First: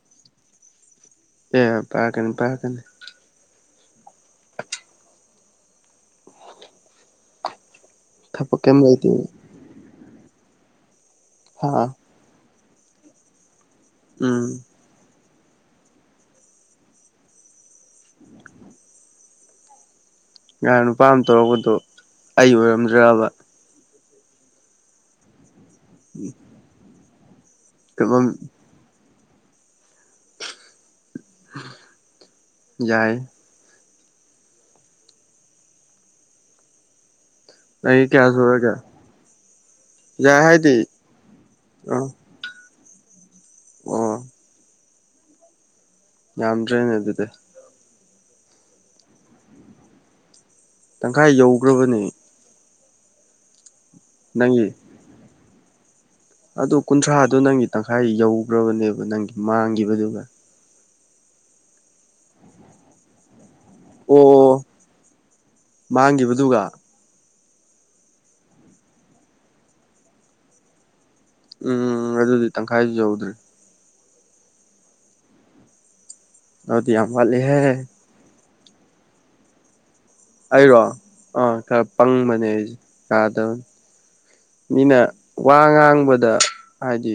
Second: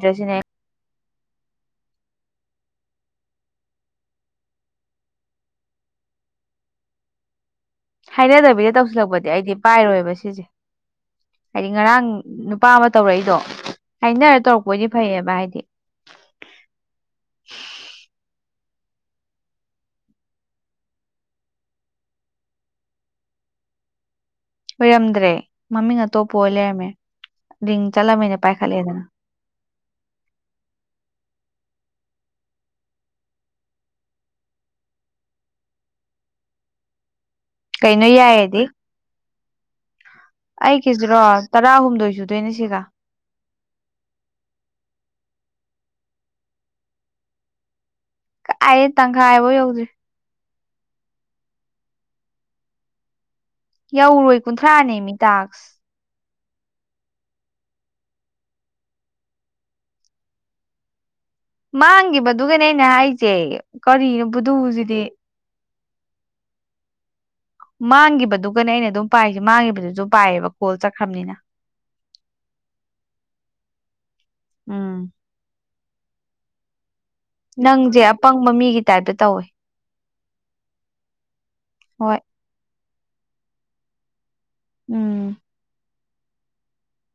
ꯗꯩꯁꯤꯅꯦ ꯑꯦ ꯄꯥꯢꯔꯛꯀꯅꯤ ꯄꯥꯢꯔꯛꯀꯅꯤ ꯊꯕꯛ ꯍꯥꯏꯅꯗꯕꯤꯗ ꯀꯩꯝ ꯂꯩꯇꯦ ꯇꯧꯁꯤꯜꯂꯛꯄꯗꯤ ꯑꯩꯗꯤ ꯄꯥꯏꯔꯣꯏꯕ ꯁꯤꯁꯦ ꯍꯥ ꯍꯥꯏꯗꯤ ꯉꯔꯥꯡ ꯅꯨꯄꯥ ꯑꯃ ꯇꯧꯔꯛꯏꯗꯣ ꯍꯥꯏꯅꯔ ꯎꯝ ꯇꯧꯔꯛꯄꯑꯣꯏꯗꯤ ꯐꯩꯌꯦꯕ ꯍꯥꯏꯗꯤ ꯉꯔꯥꯡ ꯅꯨꯄꯥ ꯑꯃ ꯇꯧꯔꯛꯄꯗꯣ ꯑꯩ ꯑꯣꯏꯔꯝꯗ꯭ꯔꯕ ꯑꯣꯏꯔꯝꯗ꯭ꯔꯦ ꯃꯃꯤꯡ ꯑꯇꯣꯞꯄ ꯑꯣꯏ ꯂꯩꯔꯝꯃꯦ ꯔꯤꯡ ꯐꯤꯕꯝ ꯆꯠꯂꯝꯅꯤꯅ ꯄꯥꯏꯈꯠꯂꯦꯗꯅ ꯌꯥꯏ ꯆꯍꯤ ꯀꯩꯅꯣ ꯀꯌꯥ ꯌꯥꯏꯌꯦꯗꯤ ꯁꯨꯔꯒꯦ ꯌꯥꯏ ꯍꯥꯏꯗꯤ ꯑꯩꯒꯤꯁꯤꯔꯣ ꯑ ꯇꯔꯥꯍꯨꯝꯗꯣꯏ ꯁꯨꯗꯣꯏꯅꯦ ꯁꯤꯒ ꯑꯣ ꯌꯥꯝꯗ꯭ꯔꯦꯅꯦ ꯑꯗꯨꯗꯤ ꯀꯥꯏꯗꯩꯩ ꯇꯪꯈꯥꯏ ꯐꯥꯎ ꯌꯧꯗ꯭ꯔꯤ ꯇꯪꯈꯥꯏ ꯌꯧꯈ꯭ꯔꯕꯅꯦ ꯌꯧꯔꯣꯏ ꯅꯪꯒꯤ ꯀꯨꯟꯊ꯭ꯔꯥꯅꯦ ꯃꯤ ꯗꯥꯥꯛꯁ ꯑꯗꯨ ꯀꯨꯟꯊ꯭ꯔꯥꯗꯣ ꯅꯪꯒꯤ ꯇꯪꯈꯥꯏ ꯌꯧꯈ꯭ꯔꯕꯅꯦꯕ ꯅꯪꯒꯤ ꯃꯥꯡꯈꯤꯕꯗꯨꯒ ꯃꯥꯡꯈꯤꯕꯗꯨꯒꯅꯦ ꯑꯩꯅ ꯍꯥꯏꯖꯦ ꯑꯣ ꯀꯔꯤꯅꯣ ꯕꯨꯗꯨꯁꯤꯗꯤ ꯃꯥꯡꯈꯤꯕꯗꯨꯒ ꯃꯥꯡꯈꯤꯕꯗꯨꯒꯅꯦ ꯑꯩꯅ ꯑꯗꯨꯝ ꯄꯥꯏꯁꯦ ꯃꯥꯡꯈꯤꯕꯕꯗꯨ ꯑꯗꯨꯝ ꯄꯥꯌꯦꯕ ꯀꯣꯜ ꯆꯠꯈ꯭ꯔꯕꯅꯤꯅ ꯎꯝ ꯑꯗꯨꯗꯤ ꯇꯪꯈꯥꯏꯁꯨ ꯌꯧꯗ꯭ꯔꯦ ꯎꯝ ꯑꯗꯨꯗꯤ ꯌꯥꯝ ꯋꯥꯜꯂꯦ ꯅꯪꯁꯦ ꯑꯄꯪꯕ ꯃꯤꯒꯤ ꯇꯥꯏꯞꯇ ꯇꯧꯋꯦ ꯑꯩꯔꯣ ꯑꯥ ꯈꯔ ꯍꯣꯏ ꯄꯪꯕꯅꯦ ꯑꯩꯁꯦ ꯌꯥꯗꯕꯅꯦ ꯃꯤꯅ ꯎꯝ ꯋꯥ ꯉꯥꯡꯕꯗ ꯍꯥꯏꯗꯤ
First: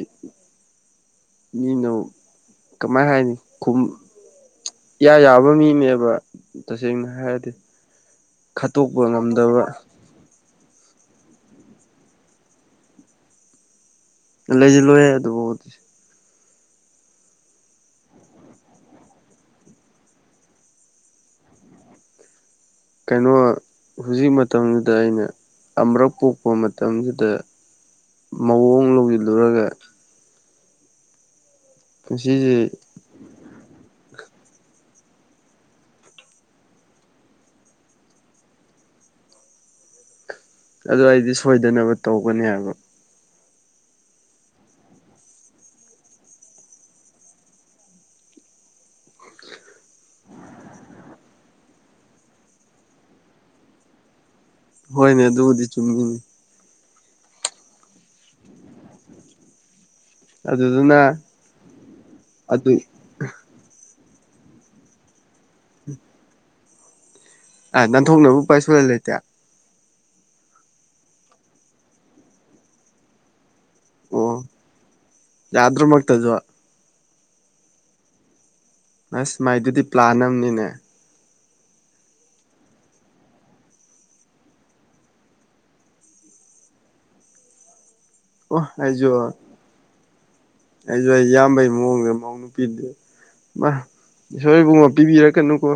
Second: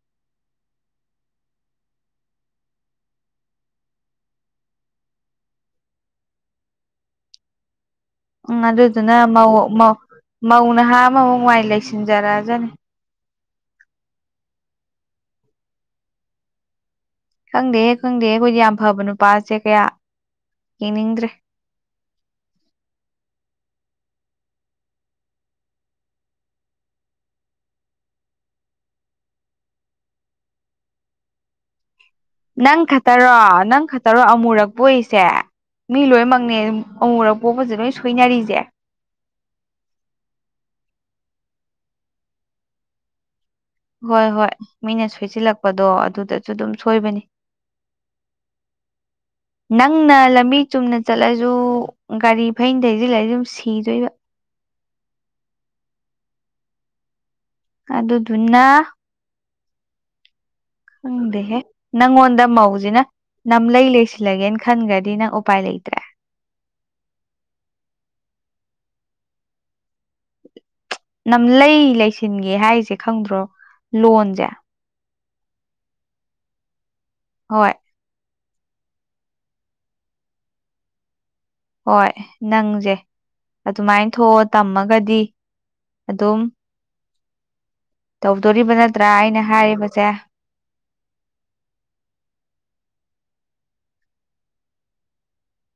ꯃꯤꯅꯨ ꯀꯃꯥꯏ ꯍꯥꯏꯅꯤ ꯈꯨꯝ ꯏꯌꯥ ꯌꯥꯕꯥ ꯃꯤꯅꯦꯕ ꯇꯁꯦꯡꯅ ꯍꯥꯏꯔꯗꯤ ꯎꯝ ꯈꯠꯇꯣꯛꯄ ꯑꯗꯨꯗꯨꯅꯥ ꯉꯝꯗꯕ ꯃꯧ ꯅꯍꯥ ꯑꯃꯃꯛ ꯃꯥꯏ ꯂꯩꯁꯤꯟꯖꯔꯛꯑꯅꯤ ꯂꯩꯁꯤꯜꯂꯣꯏꯍꯦ ꯑꯗꯨꯕꯥꯎꯗꯤ ꯈꯪꯗꯦꯍꯦ ꯈꯪꯗꯦꯍꯦ ꯑꯩꯈꯣꯏꯗꯤ ꯌꯥꯝ ꯐꯕ ꯅꯨꯄꯥꯁꯦ ꯀꯌꯥ ꯌꯦꯡꯅꯤꯡꯗ꯭ꯔꯦ ꯀꯩꯅꯣ ꯍꯧꯖꯤꯛ ꯃꯇꯝꯁꯤꯗ ꯑꯩꯅ ꯑꯃꯔꯛ ꯄꯣꯛꯄ ꯃꯇꯝꯁꯤꯗ ꯃꯧ ꯑꯃꯨꯛ ꯂꯧꯁꯤꯜꯂꯨꯔꯒ ꯄꯨꯟꯁꯤꯁꯦ ꯅꯪ ꯈꯠꯇꯔꯣ ꯅꯪ ꯈꯛꯇꯔꯣ ꯑꯃꯨꯔꯛ ꯄꯣꯛꯢꯁꯦ ꯃꯤ ꯂꯣꯏꯅꯃꯛꯅꯦ ꯑꯗꯨꯝ ꯑꯃꯨꯛꯔꯛ ꯄꯣꯛꯄꯁꯦ ꯂꯣꯏ ꯁꯣꯏꯅꯔꯤꯁꯦ ꯑꯗꯨ ꯑꯩꯗꯤ ꯁꯣꯏꯗꯅꯕ ꯇꯧꯒꯅꯤ ꯍꯥꯏꯕ ꯍꯣꯏ ꯍꯣꯏ ꯃꯤꯅ ꯁꯣꯏꯁꯤꯜꯂꯛꯄꯗꯣ ꯑꯗꯨꯗꯁꯨ ꯑꯗꯨꯝ ꯁꯣꯏꯕꯅꯤ [inaudible] ꯅꯪꯅ ꯂꯝꯕꯤ ꯆꯨꯝꯅ ꯆꯠꯂꯁꯨ ꯒꯥꯔꯤ ꯐꯩꯅ ꯊꯧꯖꯤꯜꯂꯛꯑꯥꯗꯤ ꯑꯗꯨꯝ ꯁꯤꯗꯣꯏꯕ ꯍꯣꯏꯅꯦ ꯑꯗꯨꯕꯨꯗꯤ ꯆꯨꯝꯃꯤꯅꯦ ꯑꯗꯨꯗꯨꯅ ꯑꯗꯨ ꯈꯪꯗꯦꯍꯦ ꯅꯪꯉꯣꯟꯗ ꯃꯧꯁꯤꯅ ꯅꯝꯂꯩ ꯂꯩꯁꯤꯜꯂꯒꯦꯅ ꯈꯟꯈ꯭ꯔꯗꯤ ꯅꯪ ꯎꯄꯥꯏ ꯂꯩꯇ꯭ꯔꯦ ꯑ ꯅꯟꯣꯛꯅꯕꯕꯨ ꯄꯥꯏꯁꯜꯂ ꯂꯩꯇꯦ ꯅꯝ ꯂꯩ ꯂꯩꯁꯤꯟꯒꯦ ꯍꯥꯏꯁꯦ ꯈꯪꯗ꯭ꯔꯣ ꯑꯣ ꯂꯣꯟꯣꯟꯖꯦ ꯌꯥꯗ꯭ꯔꯃꯛꯇꯁꯨ ꯍꯣꯏ ꯑꯁ ꯃꯥꯏꯗꯨꯗꯤ ꯄ꯭ꯂꯥꯟ ꯑꯃꯅꯤꯅꯦ ꯍꯣꯏ ꯅꯪꯁꯦ ꯑꯗꯨꯃꯥꯏꯅ ꯊꯣꯛꯑꯣ ꯇꯝꯃꯒꯗꯤ ꯑꯗꯨꯝ ꯑꯣ ꯇꯧꯗꯣꯔꯤꯕ ꯅꯠꯇ꯭ꯔꯥ ꯑꯩꯁꯨ ꯑꯩꯅ ꯍꯥꯏꯔꯤꯕꯁꯦ ꯑꯩꯁꯨ ꯑꯩ ꯏꯌꯥꯝꯕꯩ ꯃꯑꯣꯡꯗ ꯃꯧ ꯅꯨꯄꯤꯗꯨ ꯃꯥ ꯏꯁꯣꯔ ꯏꯕꯨꯡꯉꯣ ꯄꯤꯕꯤꯔꯛꯀꯅꯨꯀꯣ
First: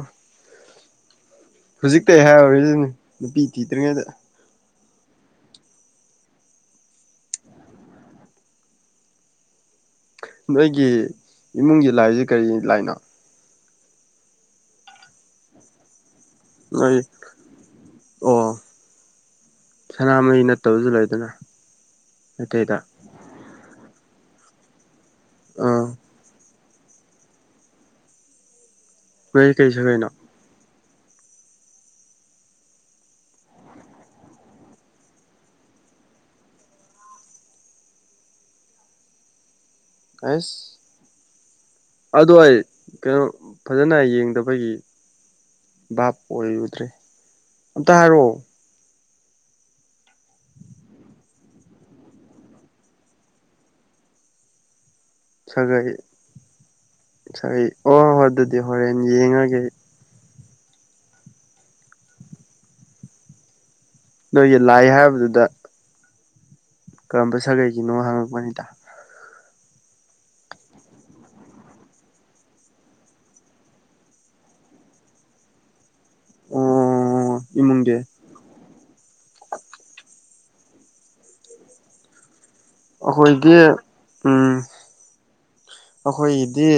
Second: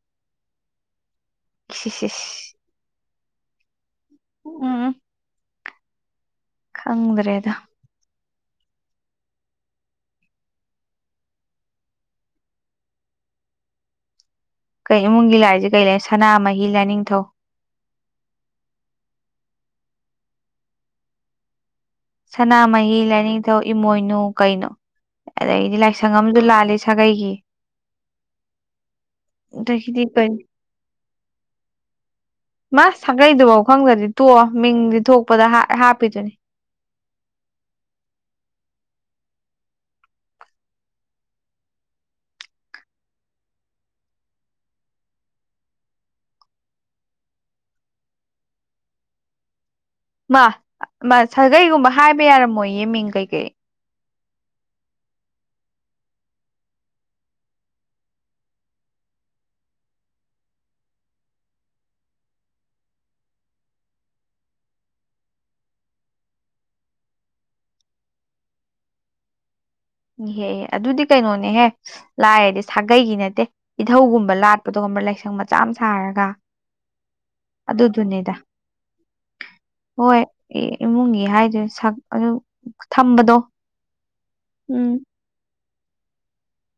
ꯁꯤꯁ ꯍꯧꯖꯤꯛꯇꯩ ꯍꯥꯏꯍꯧꯔꯤꯁꯤꯅꯤ ꯅꯨꯄꯤ ꯊꯤꯗ꯭ꯔꯤꯉꯩꯗ ꯎꯝ ꯈꯪꯗ꯭ꯔꯦꯗ ꯅꯣꯏꯒꯤ ꯏꯃꯨꯡꯒꯤ ꯂꯥꯏꯁ ꯀꯔꯤ ꯂꯥꯏꯅꯣ ꯀꯩ ꯏꯃꯨꯡꯒꯤ ꯂꯥꯏꯁꯦ ꯀꯔꯤ ꯂꯩ ꯁꯅꯥꯃꯍꯤ ꯅꯣꯏ ꯂꯥꯏꯅꯤꯡꯊꯧ ꯑꯣ ꯁꯅꯥꯃꯍꯤ ꯅꯠꯇꯕꯁꯨ ꯂꯩꯗꯅ ꯃꯩꯇꯩꯗ ꯁꯅꯥꯃꯍꯤ ꯂꯥꯏꯅꯤꯡꯊꯧ ꯏꯃꯣꯏꯅꯨ ꯀꯩꯅꯣ ꯑꯗꯗꯒꯤꯗꯤ ꯑꯥ ꯂꯥꯏꯁ ꯪ ꯑꯝꯗ ꯂꯥꯂꯦ ꯁꯥꯒꯩꯒꯤ ꯅꯣꯏ ꯀꯩ ꯑꯗꯒꯤꯗꯤ ꯁꯥꯒꯩꯅꯣ ꯀꯩꯅ ꯃꯥ ꯁꯥꯒꯩꯗꯨꯐꯥꯎ ꯈꯪꯗ꯭ꯔꯗꯤ ꯇꯣꯛꯑꯣ ꯃꯤꯡꯗꯤ ꯊꯣꯛꯄꯗ ꯍꯥꯞꯄꯤꯗꯨꯅꯤ ꯀꯥꯏꯁ ꯑꯗꯨꯗꯣ ꯑꯩ ꯀꯩꯅꯣ ꯐꯖꯅ ꯌꯦꯡꯗꯕꯒꯤ ꯚꯥꯞ ꯑꯣꯏꯔꯨꯗ꯭ꯔꯦ ꯑꯝꯇ ꯍꯥꯏꯔꯛꯑꯣ ꯃꯥ ꯃꯥ ꯁꯥꯒꯩꯒꯨꯝꯕ ꯍꯥꯏꯕ ꯌꯥꯔꯝꯃꯣꯏ ꯌꯦꯃꯤꯡ ꯀꯩꯀꯩ ꯁꯥꯒꯩ ꯁꯥꯒꯩ ꯑꯣ ꯍꯣꯏ ꯑꯗꯨꯗꯤ ꯍꯣꯔꯦꯟ ꯌꯦꯡꯉꯒꯦ ꯅꯣꯏꯒꯤ ꯂꯥꯏ ꯍꯥꯏꯕꯗꯨꯗ ꯀꯔꯝꯕ ꯁꯥꯒꯩꯒꯤꯅꯣ ꯍꯪꯉꯛꯄꯅꯤꯗ ꯏꯍꯦꯍꯦ ꯑꯗꯨꯗꯤ ꯀꯩꯅꯣꯅꯦꯍꯦ ꯂꯥꯏꯔꯗꯤ ꯁꯥꯒꯩꯒꯤ ꯅꯠꯇꯦ ꯏꯙꯧꯒꯨꯝꯕ ꯂꯥꯠꯄꯗꯣꯒꯨꯝꯕ ꯂꯥꯏꯁꯪ ꯃꯆꯥ ꯑꯃ ꯁꯥꯔꯒ ꯑꯣ ꯑꯗꯨꯗ ꯏꯃꯨꯡꯒꯤ ꯑꯗꯨꯅꯦꯗ ꯍꯣꯏ ꯏꯃꯨꯡꯒꯤ ꯍꯥꯏꯗꯦ ꯁꯛ ꯑꯗꯨ ꯊꯝꯕꯗꯣ ꯑꯩꯈꯣꯏꯒꯤ ꯎꯝ ꯑꯩꯈꯣꯏꯒꯤꯗꯤ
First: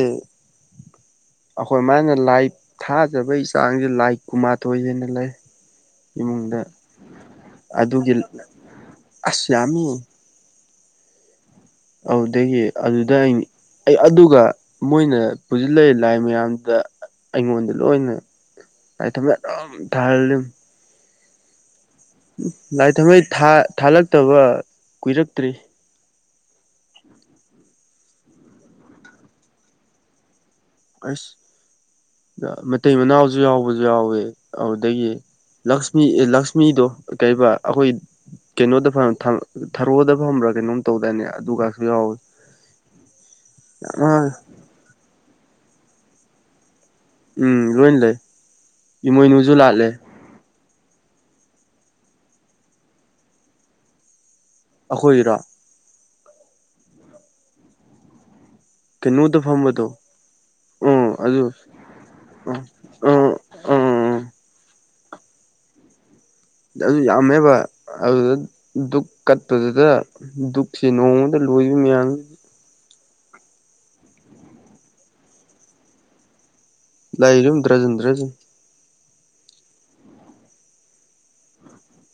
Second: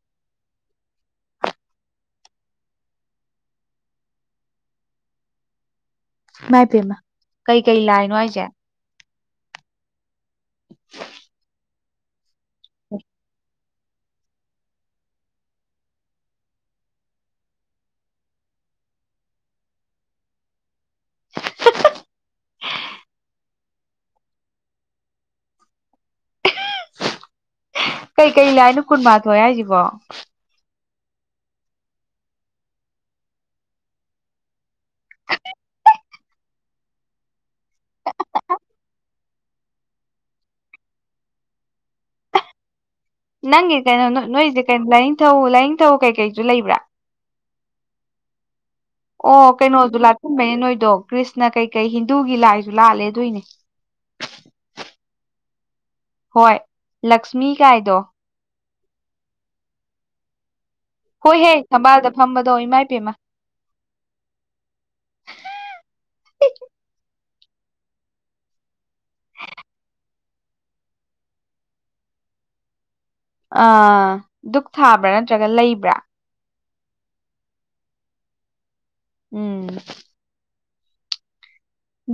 ꯑꯩꯈꯣꯏ ꯃꯥꯅ ꯂꯥꯏ ꯊꯥꯖꯕꯒꯤ ꯆꯥꯡꯁꯦ ꯂꯥꯏ ꯀꯨꯟꯃꯥꯊꯣꯏ ꯍꯥꯏꯅ ꯂꯩ ꯏꯃꯨꯡꯗ ꯃꯥꯏ ꯄꯦꯝꯃ ꯀꯩ ꯀꯩ ꯂꯥꯛꯅꯣ ꯑꯩꯁꯦ ꯑꯁꯃꯤ [inaudible] ꯑꯗꯨꯗꯒꯤ ꯑꯗꯨꯗ ꯑꯩ ꯑꯩ ꯑꯗꯨꯒ ꯃꯣꯏꯅ ꯄꯨꯁꯤꯜꯂꯏ ꯂꯥꯏ ꯃꯌꯥꯝꯗꯨꯗ ꯑꯩꯉꯣꯟꯗ ꯂꯣꯏꯅ ꯑꯩ ꯊ ꯑꯦꯝ ꯊꯥꯔꯝ ꯂꯥꯏ ꯊꯝꯃꯩ ꯊꯥꯂꯛꯇꯕ ꯀꯨꯏꯔꯛꯇ꯭ꯔꯤ ꯀꯩꯀꯩ ꯂꯥꯏꯅꯨ ꯀꯨꯟꯃꯊꯣꯏꯑꯦ ꯍꯥꯏꯁꯤꯕꯣ ꯑꯁ ꯃꯇꯩ ꯃꯅꯥꯎꯁꯨ ꯌꯥꯎꯕꯁꯨ ꯌꯥꯎꯋꯦ ꯑꯗꯨꯗꯒꯤ ꯂꯛꯁꯃꯤ ꯂꯛꯁꯃꯤꯗꯣ ꯀꯩꯔꯤꯕ ꯑꯩꯈꯣꯏ ꯀꯩꯅꯣꯗ ꯊꯔꯣꯗ ꯐꯪꯕ꯭ꯔꯥ ꯀꯩꯅꯣꯝ ꯇꯧꯗꯅꯦ ꯑꯗꯨꯒꯒꯁꯨ ꯌꯥꯎꯋꯤ ꯅꯪꯒꯤ ꯀꯩꯅꯣ ꯅꯣꯏꯁꯦ ꯀꯩꯅꯣ ꯂꯥꯏꯅꯤꯡꯊꯧ ꯂꯥꯏꯅꯤꯡꯊꯧ ꯀꯩꯀꯩꯁꯨ ꯂꯩꯕ꯭ꯔꯥ ꯎꯝ ꯂꯣꯏꯅ ꯂꯩ ꯑꯣ ꯏꯃꯣꯏꯅꯨꯁꯨ ꯂꯥꯠꯂꯦ ꯀꯩꯅꯣꯗꯨ ꯂꯥꯠꯆꯟꯕꯅꯦ ꯅꯣꯏꯗꯣ ꯀ꯭ꯔꯤꯁꯅ ꯀꯩꯀꯩ ꯍꯤꯟꯗꯨꯒꯤ ꯂꯥꯏꯁꯨ ꯂꯥꯠꯂꯦ ꯑꯗꯨꯣꯏꯅꯦ ꯑꯩꯈꯣꯏꯔꯣ ꯍꯣꯏ ꯂꯛꯁꯃꯤ ꯀꯥꯏꯗꯣ UNINTELLIGIBLE ꯐꯝꯕꯗꫭ ꯍꯣꯏꯍꯦ ꯊꯝꯕꯥꯜꯗ ꯐꯝꯕꯗꯣ ꯎꯝ ꯏꯃꯥ ꯄꯦꯃꯥ ꯎꯝ ꯎꯝ ꯑꯗꯨ ꯌꯥꯝꯃꯦꯕ ꯑꯗꯨꯗ ꯗꯨꯛ ꯀꯠꯄꯗꯨꯗ ꯗꯨꯛꯁꯤ ꯅꯣꯡꯃꯗ ꯂꯣꯏꯕ ꯃꯌꯥꯝ ꯑ ꯙꯨꯛ ꯊꯥꯕ꯭ꯔꯥ ꯅꯠꯇ꯭ꯔꯒ ꯂꯩꯕ꯭ꯔꯥ ꯂꯩꯥꯏꯔꯝ ꯗ꯭ꯔꯖꯟꯗ꯭ꯔꯖꯟ ꯎꯝ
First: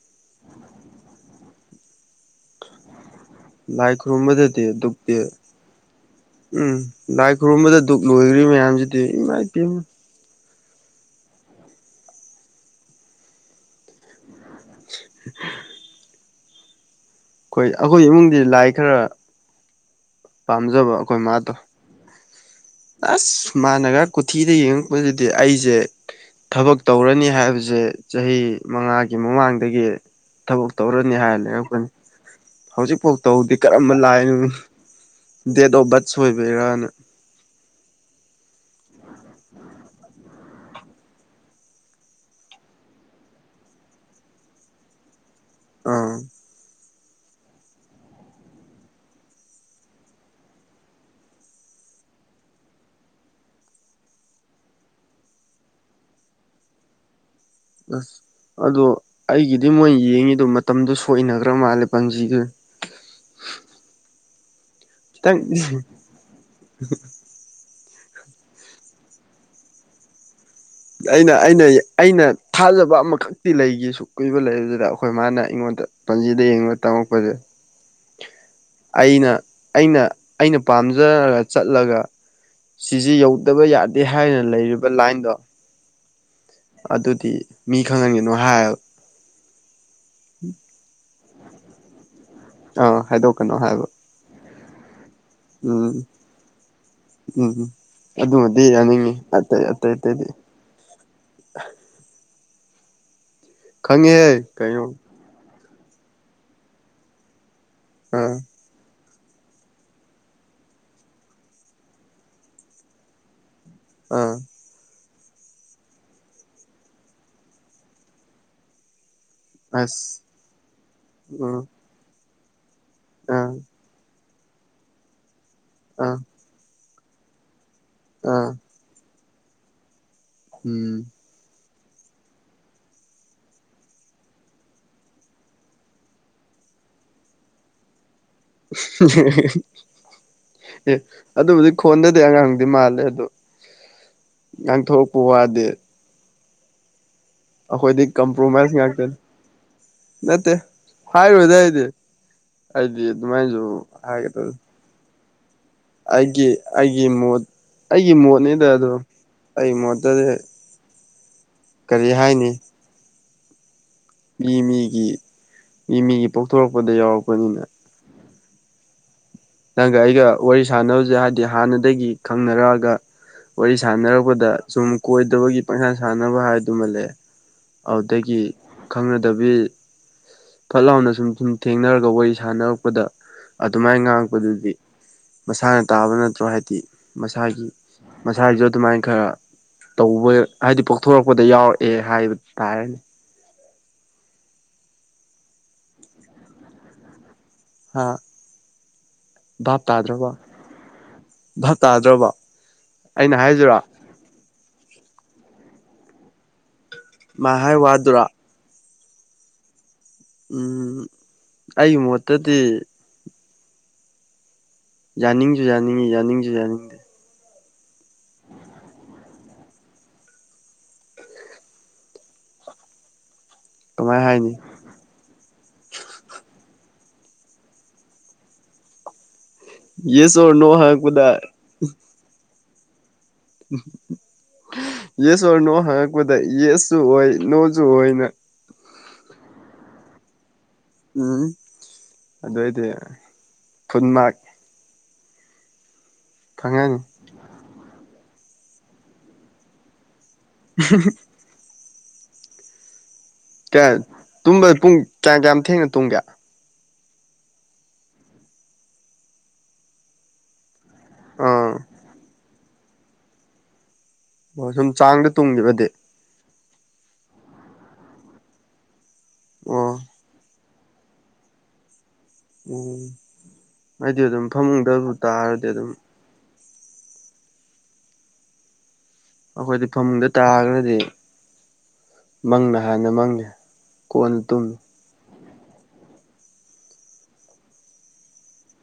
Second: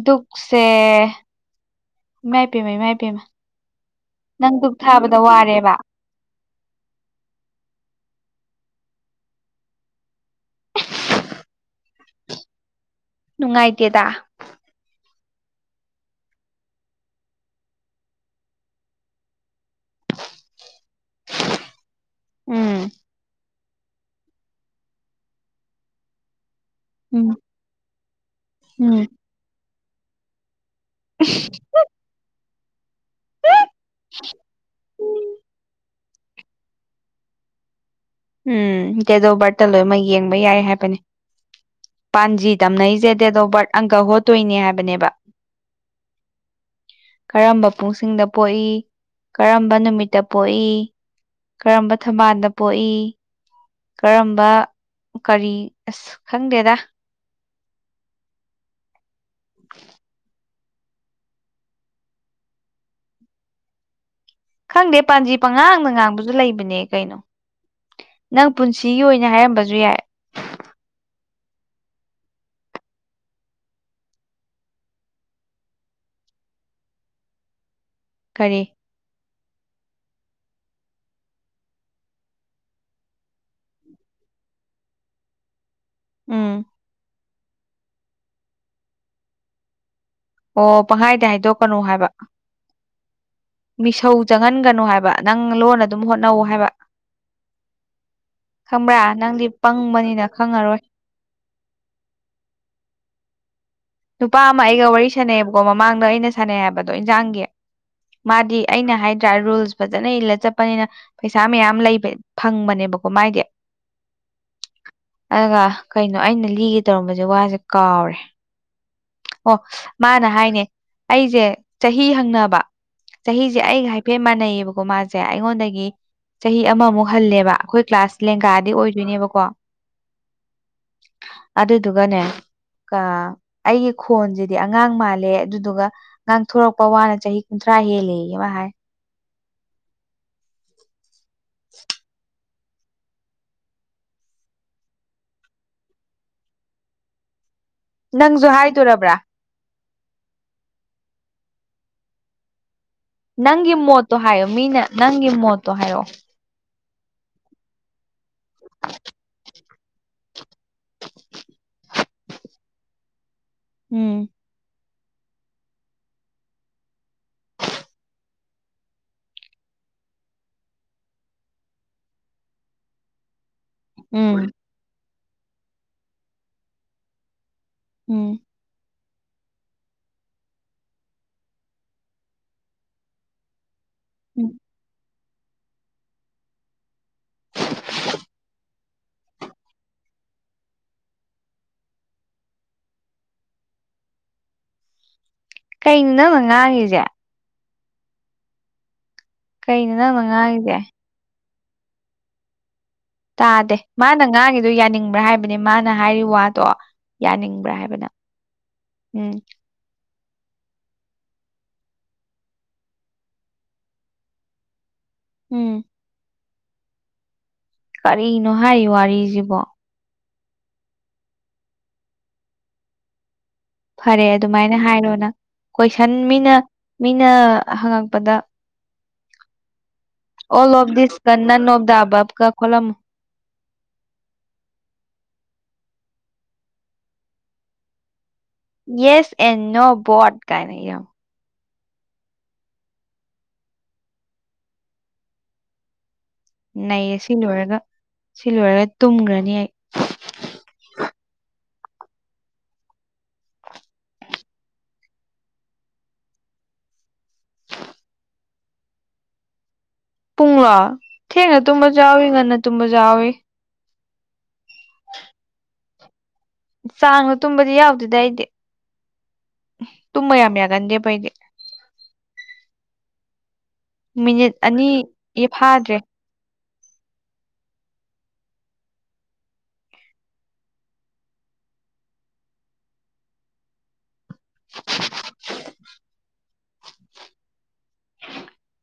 ꯗꯨꯈꯁꯦ ꯃꯥꯏ ꯄ ꯃꯥꯏ ꯄ ꯂꯥꯏ ꯈꯨꯔꯨꯝꯕꯗꯗꯤ ꯗꯨꯛꯇꯤ ꯋꯥꯔꯦꯕ ꯎꯝ ꯂꯥꯏ ꯈꯨꯔꯨꯝꯕꯗ ꯗꯨꯛ ꯂꯣꯏꯈ꯭ꯔꯤ ꯃꯌꯥꯝꯁꯤꯗꯤ ꯏꯃꯥ ꯏꯄꯥꯦ ꯅꯨꯡꯉꯥꯏꯗꯦꯗ [inaudible] ꯍꯣꯏ ꯑꯩꯈꯣꯏ ꯏꯃꯨꯡꯗꯤ ꯂꯥꯏ ꯈꯔ ꯄꯥꯝꯖꯕ ꯑꯩꯈꯣꯏ ꯃꯥꯗꯣ ꯎꯝ ꯑꯁ ꯃꯥꯥꯟꯅꯒ ꯀꯣꯊꯤꯗ ꯌꯦꯡꯉꯛꯄꯁꯤꯗꯤ ꯑꯩꯁꯦ ꯊꯕꯛ ꯇꯧꯔꯅꯤ ꯎꯝ ꯍꯥꯏꯕꯁꯦ ꯆꯍꯤ ꯎꯝ ꯃꯉꯥꯒꯤ ꯃꯃꯥꯡꯗꯒꯤ ꯊꯕꯛ ꯇꯧꯔꯅꯤ ꯍꯥꯏꯔ ꯂꯩꯔꯥꯛꯄꯅꯤ ꯍꯧꯖꯤꯛꯐꯥꯎ ꯇꯕꯨꯗꯤ ꯀꯔꯝꯕ ꯂꯥꯏꯅ ꯗꯦꯠ ꯑꯣꯐ ꯕꯥꯔꯠ ꯁꯣꯏꯕꯩꯔꯥꯅ ꯎꯝ ꯗꯦꯠ ꯑꫭꯐ ꯕꯥꯠꯇ ꯂꯣꯏꯅꯃꯛ ꯌꯦꯡꯕ ꯌꯥꯏ ꯍꯥꯏꯕꯅꯤ ꯄꯥꯟꯖꯤ ꯇꯝꯅꯔꯤꯁꯦ ꯗꯦꯠ ꯑꯣꯐ ꯕꯥꯔꯠ ꯑꯪꯀ ꯍꯣꯠꯇꯣꯏꯅꯦ ꯍꯥꯏꯕꯅꯦꯕ ꯑ ꯀꯔꯝꯕ ꯄꯨꯡꯁꯤꯡꯗ ꯄꯣꯛꯏ ꯀꯔꯝꯕ ꯅꯨꯃꯤꯠꯇ ꯄꯣꯛꯏ ꯀꯔꯝꯕ ꯊꯝꯕꯥꯜꯗ ꯄꯣꯛꯏ ꯀꯔꯝꯕ ꯀꯔꯤ ꯑꯁ ꯈꯪꯗꯦꯗ ꯑꯁ ꯑꯗꯣ ꯑꯩꯒꯤꯗꯤ ꯃꯣꯏ ꯌꯦꯡꯉꯤꯗꯣ ꯃꯇꯝꯗꯨꯣ ꯁꯣꯛꯏꯅꯈ꯭ꯔ ꯃꯥꯜꯂꯦ ꯄꯪꯖꯤꯗꯨ ꯈꯪꯗꯦ ꯄꯥꯟꯖꯤ ꯈꯤꯇꯪ ꯄꯉꯥꯡꯗ ꯉꯥꯡꯕꯁꯨ ꯂꯩꯕꯅꯦ ꯀꯩꯅꯣ ꯅꯪ ꯄꯨꯟꯁꯤꯒꯤ ꯑꯣꯏꯅ ꯍꯥꯏꯔꯝꯕꯁꯨ ꯌꯥꯏ ꯑꯩꯅ ꯑꯩꯅ ꯑꯩꯅ ꯊꯥꯖꯕ ꯑꯃꯈꯛꯇꯤ ꯂꯩꯒꯁꯨ ꯀꯨꯏꯕ ꯂꯩꯕꯁꯤꯗ ꯑꯩꯈꯣꯏ ꯃꯥꯅ ꯑꯩꯉꯣꯟꯗ ꯄꯟꯖꯤꯗ ꯌꯦꯡꯕ ꯇꯝꯃꯛꯄꯁꯦ ꯀꯔꯤ ꯑꯩꯅ ꯑꯩꯅ ꯑꯩꯅ ꯄꯥꯝꯖꯔꯒ ꯆꯠꯂꯒ ꯁꯤꯖꯦ ꯌꯧꯗꯕ ꯌꯥꯗꯦ ꯍꯥꯏꯅ ꯂꯩꯔꯤꯕ ꯂꯥꯏꯟꯗꯣ ꯎꯝ ꯑꯗꯨꯗꯤ ꯃꯤ ꯈꯪꯍꯟꯒꯅꯨ ꯍꯥꯏ ꯑꯣ ꯄꯪꯍꯥꯏꯗ ꯍꯥꯏꯗꯣꯛꯀꯅꯨ ꯍꯥꯏꯕ꯫ ꯑꯥ ꯍꯥꯏꯗꯣꯛꯀꯅꯣ ꯍꯥꯏꯕ꯫ ꯃꯤꯁꯧ ꯆꯪꯍꯟꯒꯅꯨ ꯍꯥꯏꯕ ꯅꯪ ꯂꯣꯟꯅ ꯑꯗꯨꯝ ꯎꯝ ꯍꯣꯠꯅꯧ ꯍꯥꯏꯕ꯫ ꯎꯝ ꯎꯝ ꯑꯗꯨꯃꯗꯤ ꯈꯪꯕ꯭ꯔꯥ ꯌꯥꯅꯤꯡꯉꯤ ꯅꯪꯗꯤ ꯑꯇꯩ ꯑꯇꯩ ꯄꯪꯕꯅꯤꯅ ꯑꯇꯩꯗꯤ ꯈꯪꯉꯔꯣꯏ꯫ ꯈꯪꯉꯦꯍꯦ ꯅꯨꯄꯥ ꯑꯃ ꯀꯩꯅꯣ ꯑꯩꯒ ꯋꯥꯔꯤ ꯁꯥꯟꯅꯩꯑꯕꯀꯣ ꯃꯃꯥꯡꯗ ꯑꯩꯅ ꯁꯥꯟꯅꯩ ꯍꯥꯏꯕꯗꯣ ꯏꯟꯖꯥꯡꯒꯤ ꯑꯥ ꯃꯥꯗꯤ ꯑꯩꯅ ꯍꯥꯏꯗ꯭ꯔꯥ ꯔꯨꯜꯁ ꯐꯖꯅ ꯏꯜꯂ ꯆꯠꯄꯅꯤꯅ ꯄꯩꯁꯥ ꯃꯌꯥꯝ ꯂꯩꯕ ꯐꯪꯕꯅꯦꯕꯀꯣ ꯃꯥꯏꯗꯤ ꯑ ꯑꯗꯨꯒ ꯀꯩꯅꯣ ꯑꯩꯅ ꯂꯤꯒꯦ ꯇꯧꯔꯝꯕꯁꯦ ꯋꯥꯁꯦ ꯀꯥꯎꯔꯦ ꯑꯣ ꯑꯁ ꯃꯥꯅ ꯍꯥꯏꯅꯦ ꯑꯩꯁꯦ ꯎꯝ ꯆꯍꯤ ꯍꯪꯅꯕ ꯑꯥ ꯆꯍꯤꯁꯦ ꯑꯩꯒ ꯍꯥꯏ ꯐꯦ ꯃꯥꯟꯅꯩꯌꯦꯕꯀꯣ ꯃꯥꯁꯦ ꯑꯩꯉꯣꯟꯗꯒꯤ ꯑ ꯆꯍꯤ ꯑꯃꯃꯨꯛ ꯍꯜꯂꯦꯕ ꯑꯩꯈꯣꯏ ꯀ꯭ꯂꯥꯁ ꯑꯥ ꯂꯦꯡꯒꯥꯗꯤ ꯑꯣꯏꯗꯣꯏꯅꯦꯕꯀꯣ ꯎꯝ꯫ ꯑꯗꯨꯗꯨꯒꯅꯦ ꯀ ꯑꯩꯒꯤ ꯈꯣꯟꯁꯤꯗꯤ ꯑꯉꯥꯡ ꯃꯥꯜꯂꯦ ꯑꯗꯨꯗꯨꯒ ꯉꯥꯡꯊꯣꯔꯛꯄ ꯋꯥꯅ ꯆꯍꯤ ꯀꯨꯟꯊ꯭ꯔꯥ ꯍꯦꯜꯂꯦꯌꯦ ꯃꯥꯍꯥꯏ [unintelligible] ꯑꯦ ꯑꯗꯨꯕꯨꯗꯤ ꯈꫭꯟꯗꯗꯤ ꯑꯉꯥꯡꯗꯤ ꯃꯥꯟꯗꯦ ꯑꯗꯨ ꯉꯥꯡꯊꯣꯛꯔꯛꯄ ꯋꯥꯗꯤ ꯑꯩꯈꯣꯏꯗꯤ ꯅꯪꯁꯨ ꯀꯝꯄ꯭ꯔꯣꯃꯥꯏꯁ ꯍꯥꯏꯗꯣꯔꯕ꯭ꯔꯥ ꯉꯥꯛꯇꯅꯤ꯫ ꯅꯠꯇꯦ ꯍꯥꯏꯔꯣꯏꯗ ꯑꯩꯗꯤ ꯑꯩꯗꯤ ꯑꯗꯨꯃꯥꯏꯅꯁꯨ ꯅꯪꯒꯤ ꯃꯣꯠꯇꯣ ꯍꯥꯏꯌꯣ ꯍꯥꯏꯒꯗꯕ ꯃꯤꯅ ꯅꯪꯒꯤ ꯃꯣꯠ ꯑꯩꯒꯤ ꯑꯩꯒꯤ ꯃꯣꯠ ꯑꯩꯒꯤ ꯃꯣꯠꯅꯤꯗ ꯑꯗꯨ ꯑꯩꯒꯤ ꯃꯣꯠꯇꯗꯤ ꯀꯔꯤ ꯍꯥꯏꯅꯤ ꯎꯝ ꯃꯤ ꯃꯤꯒꯤ ꯃꯤ ꯃꯤꯒꯤ ꯄꯣꯛꯊꯣꯔꯛꯄꯗ ꯌꯥꯎꯔꯛꯄꯅꯤꯅ ꯅꯪꯒ ꯑꯩꯒ ꯋꯥꯔꯤ ꯁꯥꯟꯅꯕꯁꯦ ꯍꯥꯏꯕꯗꯤ ꯍꯥꯟꯅꯗꯒꯤ ꯈꯪꯅꯔꯛꯑꯒ ꯋꯥꯔꯤ ꯁꯥꯟꯅꯔꯛꯄꯗ ꯎꯝ ꯁꯨꯝ ꯀꯣꯏꯗꯕꯒꯤ ꯄꯪꯁꯥꯟ ꯁꯥꯟꯅꯕ ꯍꯥꯏꯗꯨꯃ ꯂꯩꯑꯦ ꯎꯝ ꯑꯗꯒꯤ ꯈꯪꯅꯗꯕꯤ ꯐꯠ ꯂꯥꯎꯅ ꯁꯨꯝ ꯁꯨꯝ ꯊꯦꯡꯅꯔꯒ ꯋꯥꯔꯤ ꯁꯥꯟꯅꯔꯛꯄꯗ ꯑꯗꯨꯃꯥꯏꯅ ꯎꯝ ꯗꯨꯗꯤ ꯃꯁꯥꯅ ꯇꯥꯕ ꯅꯠꯇ꯭ꯔꯣ ꯍꯥꯏꯗꯤ ꯃꯁꯥꯒꯤ ꯃꯁꯥꯒꯤꯖꯨ ꯑꯗꯨꯃꯥꯏꯅ ꯈꯔ ꯇꯧꯕ ꯍꯥꯏꯗꯤ ꯄꯣꯛꯊꯣꯔꯛꯄꯗ ꯌꯥꯎꯔꯛꯑꯦ ꯍꯥꯏꯕ ꯇꯥꯔꯅꯤ꯫ ꯀꯩꯅꯣ ꯅꯪꯅ ꯉꯥꯡꯉꯤꯖꯦ꯫ ꯍꯥ ꯚꯥꯞ ꯀꯩꯅꯣ ꯅꯪꯅ ꯇꯥꯗ꯭ꯔꯕꯣ ꯉꯥꯡꯉꯤꯁꯦ ꯚꯥꯞ ꯇꯥꯗ꯭ꯔꯕꯣ꯫ ꯇꯥꯗꯦ ꯃꯥꯅ ꯉꯥꯡꯒꯤꯗꯣ ꯌꯥꯅꯤꯡꯕ꯭ꯔꯥ ꯍꯥꯏꯕꯅꯦ ꯃꯥꯅ ꯍꯥꯏꯔꯤ ꯋꯥꯗꫭ ꯃꯥ ꯌꯥꯅꯤꯡꯕ꯭ꯔꯥ ꯍꯥꯏ ꯍꯥꯏꯕ꯭ꯔ ꯅꯪ ꯋꯥꯗꯨꯔꯥ ꯎ ꯎꯝ ꯑꯩꯒꯤ ꯃꯣꯠꯇꯗꯤ ꯌꯥꯅꯤꯡꯖꯨ ꯎꯝ ꯌꯥꯅꯤꯡꯉꯤ ꯌꯥꯅꯤꯡꯖꯨ ꯌꯥꯅꯤꯡꯗ ꯀꯔꯤꯅꯣ ꯍꯥꯏꯔꯤ ꯋꯥꯔꯤꯖꯤꯕꫭ ꯀꯃꯥꯏ ꯐꯔꯦ ꯍꯥꯏꯅꯤ ꯑꯗꯨꯃꯥꯏꯅ ꯍꯥꯏꯔꯣ ꯅꯪ ꯀꯣꯏꯁꯟ ꯃꯤꯅ ꯃꯤꯅ ꯍꯪꯉꯛꯄꯗ yes or all no of this ꯍꯪꯉꯛꯄꯗ ꯄꯦꯅꯦꯟ ꯑꯣꯐ ꯗ ꯑꯕꯞ ꯀ ꯈꯣꯠꯂꯝꯃꯨ ꯌꯦꯁ ꯑꯣꯔ ꯅꯣ ꯍꯪꯉꯛꯄꯗ ꯌꯦꯁꯁꯨ ꯑꯣꯏ ꯅꯣꯖꯨ ꯑꯣꯏꯅ ꯌꯦꯁ ꯑꯦꯟ ꯅꯣ ꯕꯣꯠ ꯀꯥꯏꯅ ꯏꯔꯝ ꯎꯝ ꯑꯗꯨꯑꯣꯏꯗꯤ ꯐꯨꯟ ꯃꯥꯛ ꯐꯪꯉꯅꯤ ꯅꯩꯌꯦ ꯁꯤ ꯂꯣꯏꯔꯒ ꯁꯤ ꯂꯣꯏꯔꯒ ꯇꯨꯝꯒ꯭ꯔꯅꯤ ꯑꯩ [unintelligible] ꯀꯌꯥ ꯇꯨꯝꯕ ꯄꯨꯡ ꯀꯌꯥꯝ ꯀꯌꯥꯝ ꯊꯦꯡꯅ ꯇꯨꯝꯒꯦ ꯄꯨꯡꯂꯣ ꯊꯦꯡꯅ ꯑꯥ ꯇꯨꯝꯕꯖꯨ ꯌꯥꯎꯋꯤ ꯉꯟꯅ ꯇꯨꯝꯕꯖꯨ ꯌꯥꯎꯋꯤ ꯑꯣ ꯁꯨꯝ ꯆꯥꯡꯗ ꯇꯨꯡꯒꯤꯕꯗꯤ ꯆꯥꯡꯗ ꯇꯨꯝꯕꯗꯤ ꯌꯥꯎꯗꯦꯗ ꯑꯩꯗꯤ ꯑꯣ ꯇꯨꯝꯕ ꯌꯥꯝ ꯌꯥꯒꯟꯗꯦꯕ ꯑꯩꯗꯤ ꯎꯝ ꯑꯩꯗꯤ ꯑꯗꯨꯝ ꯃꯤꯅꯤꯠ ꯑꯅꯤ ꯐꯝꯃꯨꯡꯗ ꯑꯗꯨꯝ ꯇꯥꯉꯔꯗꯤ ꯑꯗꯨꯝ ꯐꯥꯗ꯭ꯔꯦ ꯑꯩꯈꯣꯏꯗꯤ ꯐꯃꯨꯡꯗ ꯇꯥꯒ꯭ꯔꯗꯤ ꯃꯪꯅ ꯍꯥꯟꯅ ꯃꯪꯉꯦ ꯀꯣꯟꯅ ꯇꯨꯝꯃꯤ ꯎ [unintelligible]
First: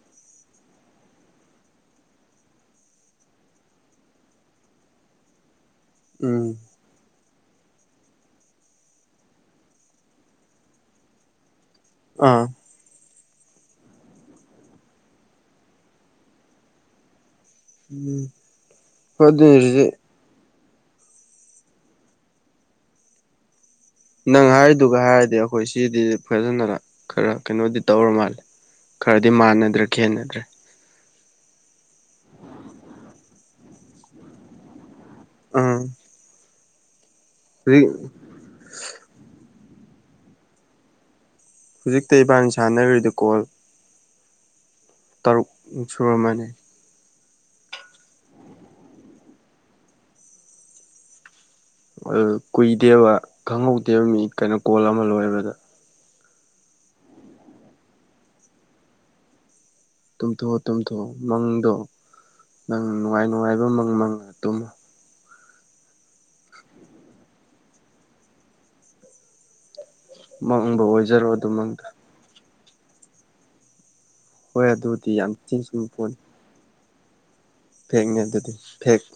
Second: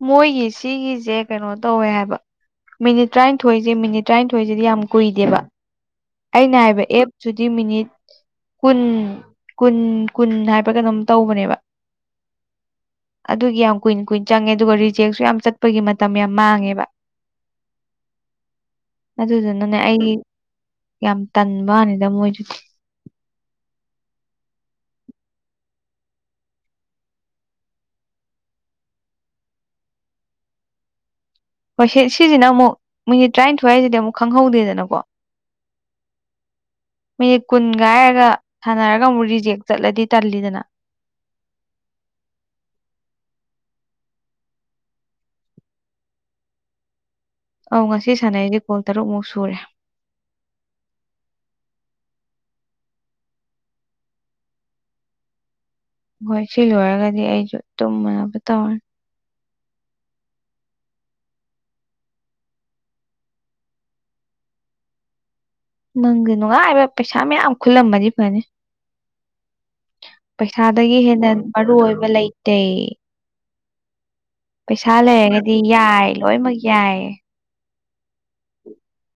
ꯃꯣꯏꯒꯤ ꯁꯤꯒꯤꯖꯦ ꯀꯩꯅꯣ ꯇꯧꯋꯦ ꯍꯥꯏꯕ ꯃꯤꯅꯤꯠ ꯇꯔꯥꯟꯊꯣꯏꯖꯦ ꯃꯤꯅꯤꯠ ꯇꯔꯥꯟꯊꯣꯏꯖꯤꯗꯤ ꯌꯥꯝ ꯀꯨꯏꯗꯦꯕ ꯎꯝ ꯑꯩꯅ ꯍꯥꯏꯕ ꯑꯦꯞ ꯗꯨꯗꯤ ꯃꯤꯅꯤꯠ ꯀꯨꯟ ꯀꯨꯟ ꯀꯨꯟ ꯍꯥꯏꯕ ꯀꯩꯅꯣꯝ ꯇꯧꯕꯅꯦꯕ ꯑꯥ ꯑꯗꯨꯒꯤ ꯌꯥꯝ ꯀꯨꯏꯟ ꯀꯨꯏꯟ ꯆꯪꯉꯦ ꯑꯗꯨꯒ ꯔꯤꯖꯦꯛꯁꯨ ꯌꯥꯝ ꯆꯠꯄꯒꯤ ꯃꯇꯝ ꯌꯥꯝ ꯃꯥꯡꯉꯦꯕ ꯎꯝ ꯍꯣꯏ ꯑꯗꯨ ꯑꯗꯨꯗꯨꯅꯅꯦ ꯑꯩ ꯌꯥꯝ ꯇꯟꯕꯥꯅꯤꯗ ꯃꯣꯏꯗꯨꯗꯤ ꯅꯪ ꯍꯥꯏꯔꯤꯗꯨꯒ ꯍꯥꯏꯔꯗꯤ ꯑꯩꯈꯣꯏ ꯁꯤꯗꯤ ꯐꯖꯅ ꯈꯔ ꯀꯩꯅꯣꯗꯤ ꯇꯧꯔ ꯃꯥꯜꯂꯦ ꯈꯔꯗꯤ ꯃꯥꯟꯅꯗ꯭ꯔꯦ ꯈꯦꯠꯅꯗ꯭ꯔꯦ ꯍꯣꯏ ꯁꯤ ꯁꯤꯖꯤꯅ ꯑꯃꯨꯛ ꯃꯤꯅꯤꯠ ꯇꯔꯥꯟꯊꯣꯏ ꯍꯥꯏꯖꯤꯗꯤ ꯑꯃꯨꯛ ꯈꯪꯍꯧꯗꯦꯗꯅꯀꯣ ꯎꯝ ꯃꯤꯅꯤꯠ ꯀꯨꯟꯒ ꯍꯥꯏꯔꯒ ꯁꯥꯟꯅꯔꯒ ꯑꯃꯨꯛ ꯔꯤꯖꯦꯛ ꯆꯠꯂꯗꯤ ꯇꯜꯂꯤꯗꯅ ꯍꯧꯖꯤꯛꯇ ꯏꯕꯥꯟꯅꯤ ꯁꯥꯟꯅꯔꯨꯏꯗꯨ ꯀꯣꯜ ꯇꯔꯨꯛ ꯃꯨꯛ ꯁꯨꯔꯝꯃꯅꯤ ꯑꯧ ꯉꯁꯤ ꯁꯥꯟꯅꯩꯁꯦ ꯀꯣꯜ ꯇꯔꯨꯛꯃꯨꯛ ꯁꯨꯔꯦ ꯑꯗꯨ ꯀꯨꯏꯗꯦꯕ ꯈꯪꯍꯧꯗꯦꯕ ꯃꯤ ꯀꯩꯅꯣ ꯀꯣꯜ ꯑꯃ ꯂꯣꯏꯕꯗ ꯍꯣꯏ ꯁꯤ ꯂꯣꯏꯔꯒꯗꯤ ꯑꯩꯁꯨ ꯇꯨꯝꯃꯨꯅꯕ ꯇꯧꯔꯅꯤ ꯇꯨꯝꯊꯣꯛꯑꯣ ꯇꯨꯝꯊꯣꯛꯑꯣ ꯃꯪꯗꯣ ꯅꯪ ꯅꯨꯡꯉꯥꯏ ꯅꯨꯡꯉꯥꯏꯕ ꯃꯪ ꯃꯪꯉ ꯇꯨꯝꯃꯨ ꯃꯪꯗ ꯅꯨꯡꯉꯥꯏꯕ ꯄꯩꯁꯥ ꯃꯌꯥꯝ ꯈꯨꯜꯂꯝꯃꯗꯤ ꯐꯅꯤ ꯃꯪꯕ ꯄꯩꯁꯥꯗꯒꯤ ꯑꯣꯏꯖꯔꯣ ꯍꯦꯟꯅ ꯑꯗꯨ ꯃꯔꯨ ꯃꯪꯗꯣ ꯑꯣꯏꯕ ꯂꯩꯇꯦ ꯍꯣꯏ ꯄꯩꯁꯥ ꯑꯗꯨꯗꯤ ꯌꯥꯝ ꯂꯩꯔꯒꯗꯤ ꯊꯤꯅ ꯆꯨꯝꯕ ꯌꯥꯏ ꯄꯣꯠꯅꯤ ꯂꯣꯏꯃꯛ ꯌꯥꯏ ꯐꯦꯛꯅꯦ ꯑꯗꯨꯗꯤ ꯐꯦꯛ